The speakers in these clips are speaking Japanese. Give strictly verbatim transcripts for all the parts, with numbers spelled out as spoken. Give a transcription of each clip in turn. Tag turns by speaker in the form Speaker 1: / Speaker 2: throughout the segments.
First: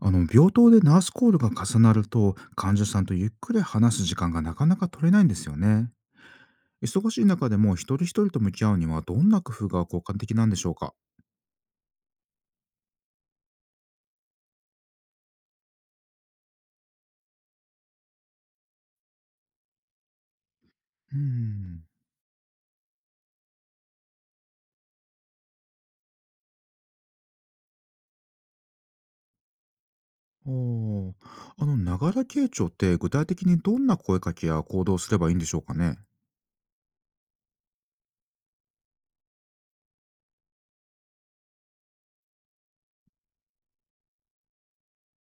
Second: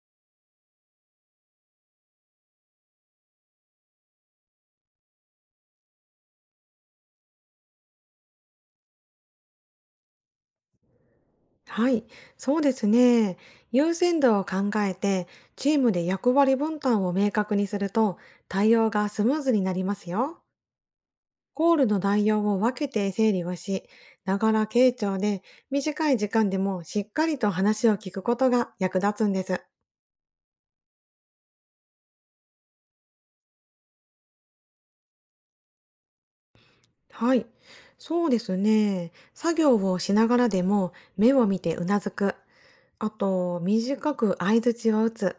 Speaker 1: あの病棟でナースコールが重なると患者さんとゆっくり話す時間がなかなか取れないんですよね。忙しい中でも一人一人と向き合うにはどんな工夫が効果的なんでしょうか？
Speaker 2: はい、そうですね。優先度を考えて、チームで役割分担を明確にすると、対応がスムーズになりますよ。
Speaker 1: うー
Speaker 2: ゴー
Speaker 1: ん。
Speaker 2: ルの内容を分けて整理をし、ながら傾聴で短い時間でもしっかりと話を聞くことが役立つんです。
Speaker 1: おー。あの、ながら傾聴って具体的にどんな声かけや行動をすればいいんでしょうかね？
Speaker 2: はい、そうですね。作業をしながらでも目を見てうなずく。あと、短く相槌を打つ。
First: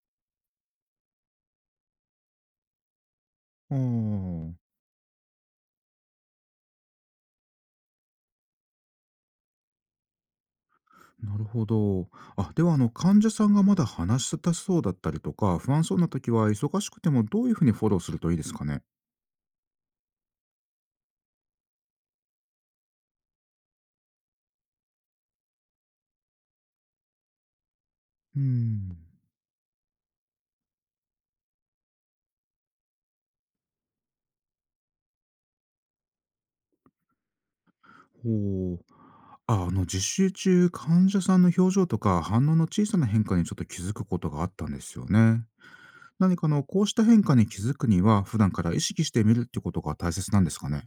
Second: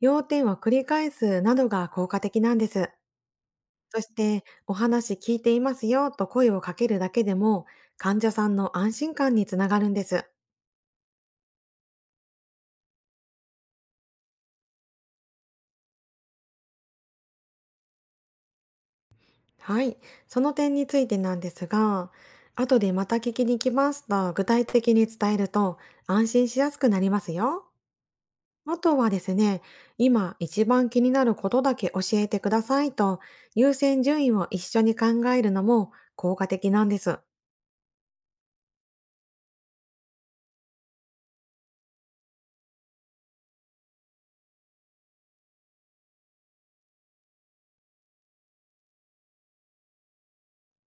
Speaker 2: 要点を繰り返すなどが効果的なんです。
Speaker 1: あ
Speaker 2: そして、
Speaker 1: ー。
Speaker 2: お話聞いていますよと声をかけるだけでも、患者さんの安心感につながるんです。
Speaker 1: なるほど。あ、ではあの、患者さんがまだ話したそうだったりとか、不安そうな時は忙しくてもどういうふうにフォローするといいですかね？
Speaker 2: はい。その点についてなんですが、後でまた聞きに来ますと具体的に伝えると安心しやすくなりますよ。
Speaker 1: うー
Speaker 2: あと
Speaker 1: ん。
Speaker 2: はですね、今一番気になることだけ教えてくださいと優先順位を一緒に考えるのも効果的なんです。
Speaker 1: ほう。あ、あの実習中、患者さんの表情とか反応の小さな変化にちょっと気づくことがあったんですよね。何かあのこうした変化に気づくには、普段から意識してみるってことが大切なんですかね。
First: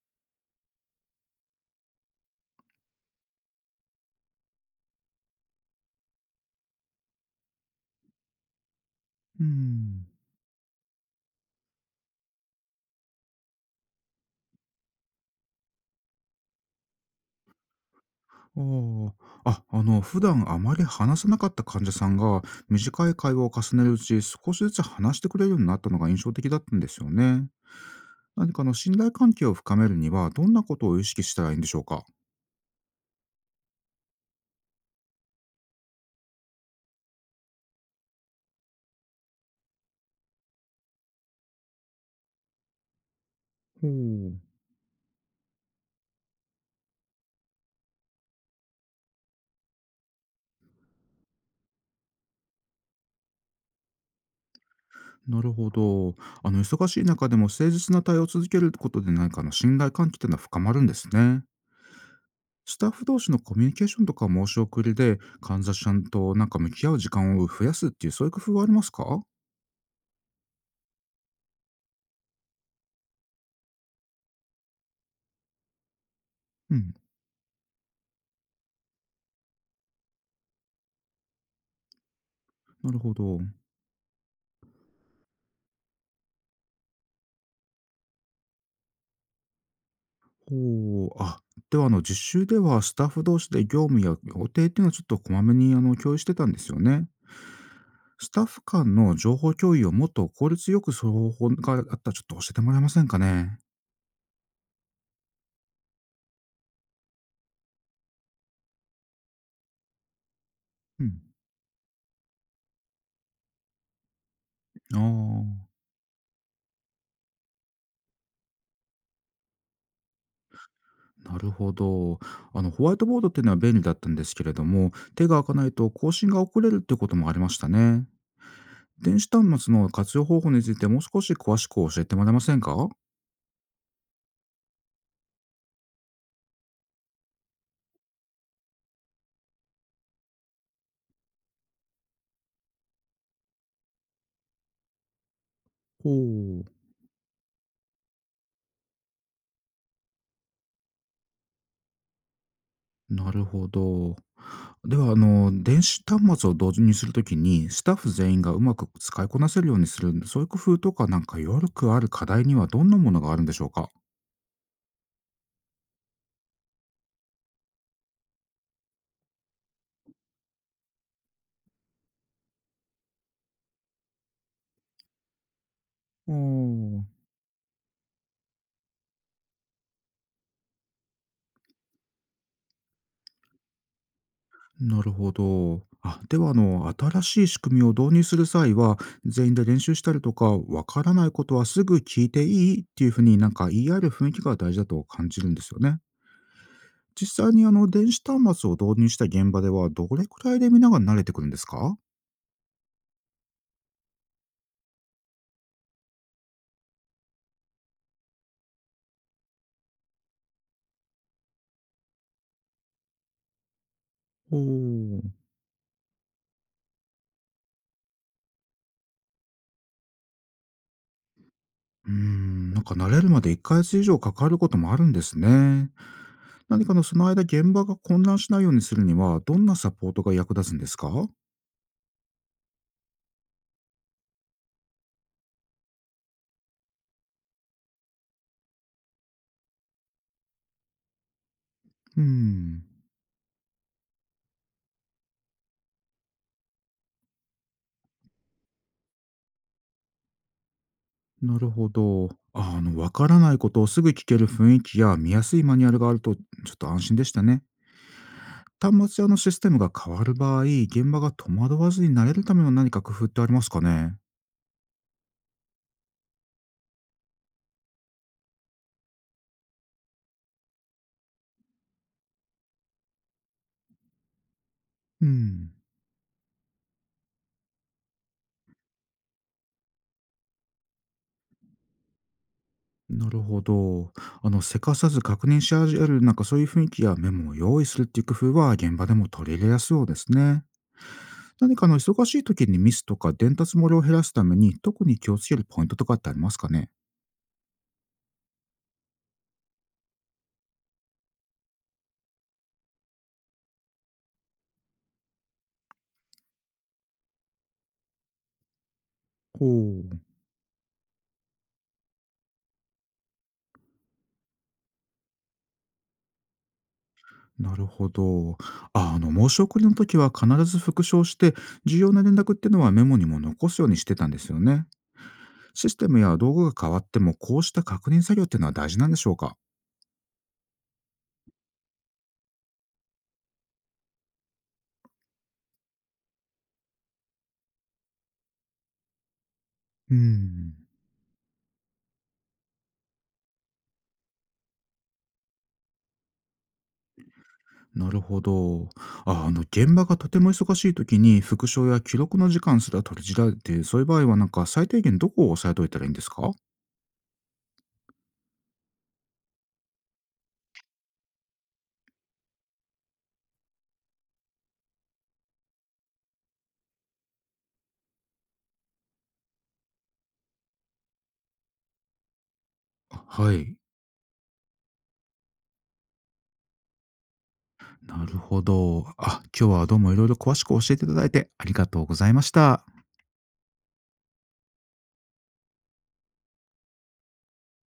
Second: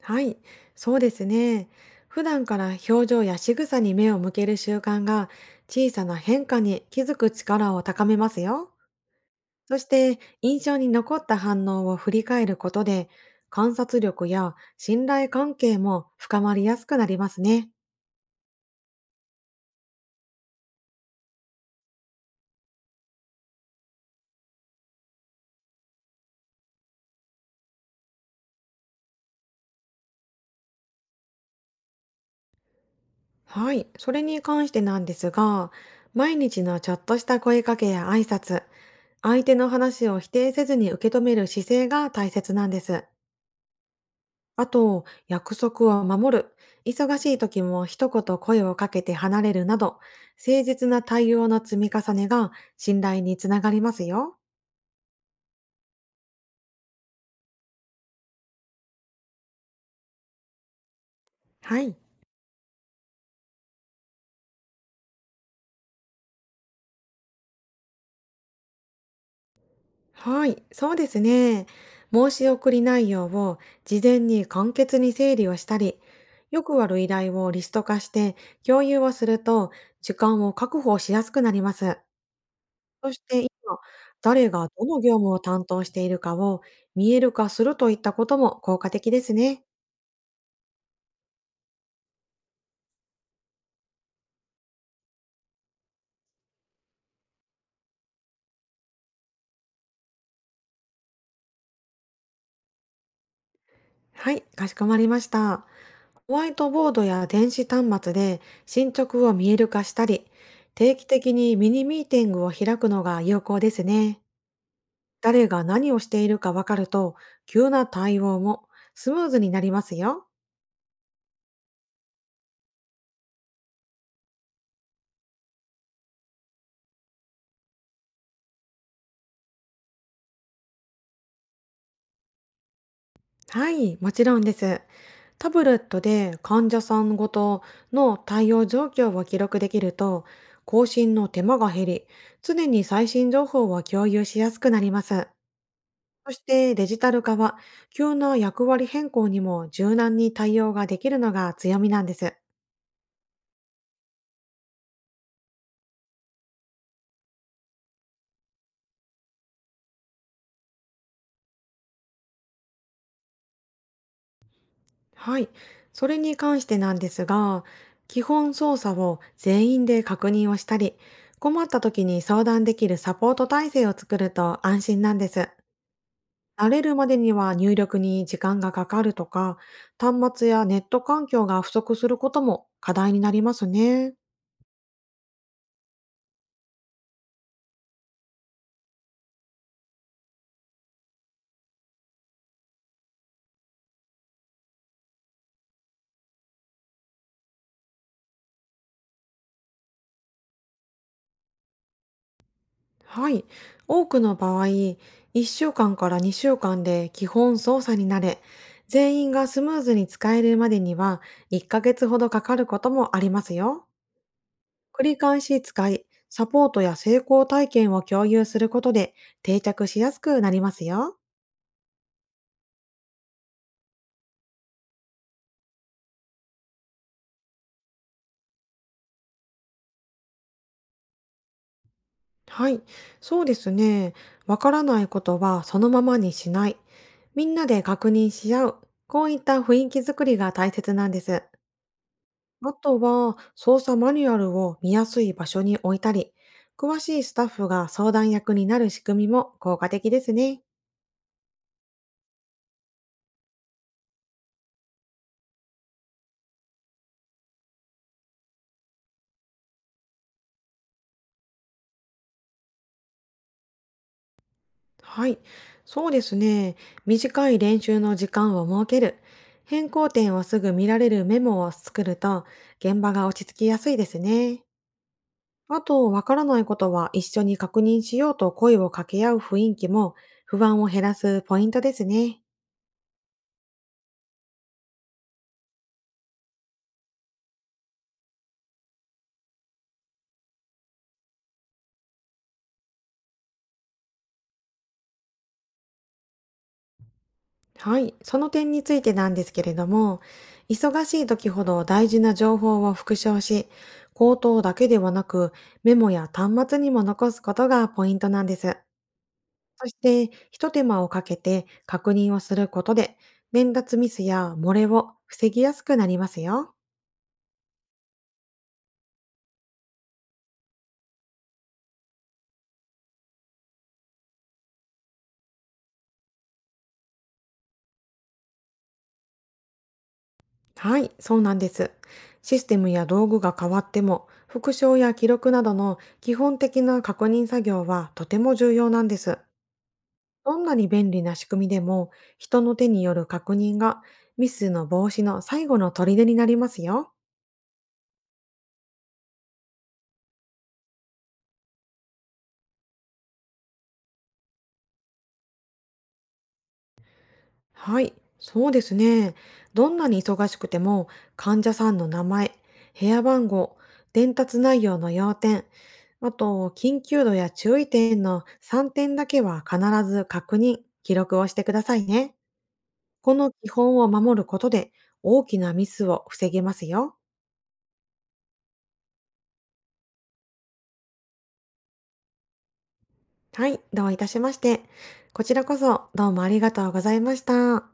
Speaker 2: はい、そうですね。普段から表情や仕草に目を向ける習慣が小さな変化に気づく力を高めますよ。
Speaker 1: う
Speaker 2: そし
Speaker 1: ん。
Speaker 2: て印象に残った反応を振り返ることで観察力や信頼関係も深まりやすくなりますね。
Speaker 1: ああ。あ、あの普段あまり話さなかった患者さんが、短い会話を重ねるうち、少しずつ話してくれるようになったのが印象的だったんですよね。何かあの信頼関係を深めるには、どんなことを意識したらいいんでしょうか。
Speaker 2: はい、それに関してなんですが、毎日のちょっとした声かけや挨拶、相手の話を否定せずに受け止める姿勢が大切なんです。
Speaker 1: ほう。
Speaker 2: あと、約束を守る、忙しい時も一言声をかけて離れるなど、誠実な対応の積み重ねが信頼につながりますよ。
Speaker 1: なるほど。あの、忙しい中でも誠実な対応を続けることで、何かあの信頼関係っていうのは深まるんですね。
Speaker 2: はい。
Speaker 1: スタッフ同士のコミュニケーションとか申し送りで、患者さんとなんか向き合う時間を増やすっていう、そういう工夫はありますか？
Speaker 2: はい、そうですね。申し送り内容を事前に簡潔に整理をしたり、よ
Speaker 1: う
Speaker 2: くあ
Speaker 1: ん。
Speaker 2: る依頼をリスト化して共有をすると、時間を確保しやすくなります。
Speaker 1: なるほ
Speaker 2: そし
Speaker 1: ど。
Speaker 2: て今、誰がどの業務を担当しているかを見える化するといったことも効果的ですね。
Speaker 1: ほう。あ、ではあの、実習ではスタッフ同士で業務や予定っていうのはちょっとこまめにあの共有してたんですよね。スタッフ間の情報共有をもっと効率よくする方法があったらちょっと教えてもらえませんかね。
Speaker 2: はい、かしこまりました。ホワイトボードや電子端末で進捗を見える化したり、定
Speaker 1: う
Speaker 2: 期
Speaker 1: ん。
Speaker 2: 的にミニミーティングを開くのが有効ですね。
Speaker 1: ああ。
Speaker 2: 誰が何をしているかわかると、急な対応もスムーズになりますよ。
Speaker 1: なるほど。あの、ホワイトボードっていうのは便利だったんですけれども、手が開かないと更新が遅れるっていうこともありましたね。電子端末の活用方法についてもう少し詳しく教えてもらえませんか？ほ
Speaker 2: はい、もちろんです。タブレットで患者さんごとの対応状況を記録できると、更新の手間が減り、常に最新情報を共有しやすくなります。そし
Speaker 1: う。
Speaker 2: てデジタル化は、急な役割変更にも柔軟に対応ができるのが強みなんです。
Speaker 1: なるほど。では、あの、電子端末を同時にするときに、スタッフ全員がうまく使いこなせるようにする、そういう工夫とか、なんかよくある課題にはどんなものがあるんでしょうか？
Speaker 2: はい。それに関してなんですが、基本操作を全員で確認をしたり、困った時に相談できるサポート体制を作ると安心なんです。
Speaker 1: お
Speaker 2: 慣れる
Speaker 1: ー。
Speaker 2: までには入力に時間がかかるとか、端末やネット環境が不足することも課題になりますね。
Speaker 1: なるほど。あ、ではあの、新しい仕組みを導入する際は、全員で練習したりとか、わからないことはすぐ聞いていいっていうふうになんか言い合える雰囲気が大事だと感じるんですよね。実際にあの、電子端末を導入した現場では、どれくらいでみんなが慣れてくるんですか？
Speaker 2: はい。多くの場合、いっしゅうかんかんからにしゅうかんで基本操作になれ、全員がスムーズに使えるまでにはいっかげつほどかかることもありますよ。
Speaker 1: お
Speaker 2: 繰り
Speaker 1: ー。
Speaker 2: 返し使い、サポートや成功体験を共有することで定着しやすくなりますよ。
Speaker 1: うーん、なんか慣れるまでいっかげつ以上かかることもあるんですね。何かのその間現場が混乱しないようにするには、どんなサポートが役立つんですか？
Speaker 2: はい。そうですね。わからないことはそのままにしない。みんなで確認し合う。こういった雰囲気づくりが大切なんです。
Speaker 1: うー
Speaker 2: あ
Speaker 1: ん。
Speaker 2: とは、操作マニュアルを見やすい場所に置いたり、詳しいスタッフが相談役になる仕組みも効果的ですね。
Speaker 1: なるほど。ああの、わからないことをすぐ聞ける雰囲気や見やすいマニュアルがあると、ちょっと安心でしたね。端末やのシステムが変わる場合、現場が戸惑わずに慣れるための何か工夫ってありますかね？
Speaker 2: はい。そうですね。短い練習の時間を設ける。変更点をすぐ見られるメモを作ると、現場が落ち着きやすいですね。
Speaker 1: うん。
Speaker 2: あと、わからないことは一緒に確認しようと声を掛け合う雰囲気も、不安を減らすポイントですね。
Speaker 1: なるほど。あの、せかさず確認し合える、なんかそういう雰囲気やメモを用意するっていう工夫は、現場でも取り入れやすそうですね。何かあの、忙しい時にミスとか伝達漏れを減らすために、特に気をつけるポイントとかってありますかね？
Speaker 2: はい、その点についてなんですけれども、忙しい時ほど大事な情報を復唱し、口頭だけではなくメモや端末にも残すことがポイントなんです。そし
Speaker 1: ほう。
Speaker 2: て、ひと手間をかけて確認をすることで、伝達ミスや漏れを防ぎやすくなりますよ。
Speaker 1: なるほど。あ、あの、申し送りの時は必ず復唱して、重要な連絡っていうのはメモにも残すようにしてたんですよね。システムや道具が変わっても、こうした確認作業っていうのは大事なんでしょうか？
Speaker 2: はい、そうなんです。システムや道具が変わっても、復唱や記録などの基本的な確認作業はとても重要なんです。
Speaker 1: う
Speaker 2: どん
Speaker 1: ん。
Speaker 2: なに便利な仕組みでも、人の手による確認がミスの防止の最後の砦になりますよ。
Speaker 1: なるほど。あ、あの、現場がとても忙しい時に、復唱や記録の時間すら取り散られて、そういう場合はなんか最低限どこを押さえといたらいいんですか？
Speaker 2: はい、そうですね。どんなに忙しくても、患者さんの名前、部屋番号、伝達内容の要点、あと、緊急度や注意点のさんてんだけは必ず確認、記録をしてくださいね。
Speaker 1: あ、
Speaker 2: この
Speaker 1: は
Speaker 2: 基
Speaker 1: い。
Speaker 2: 本を守ることで、大きなミスを防げますよ。
Speaker 1: なるほど。あ、今日はどうもいろいろ詳しく教えていただいてありがとうございました。
Speaker 2: はい、どういたしまして。こちらこそどうもありがとうございました。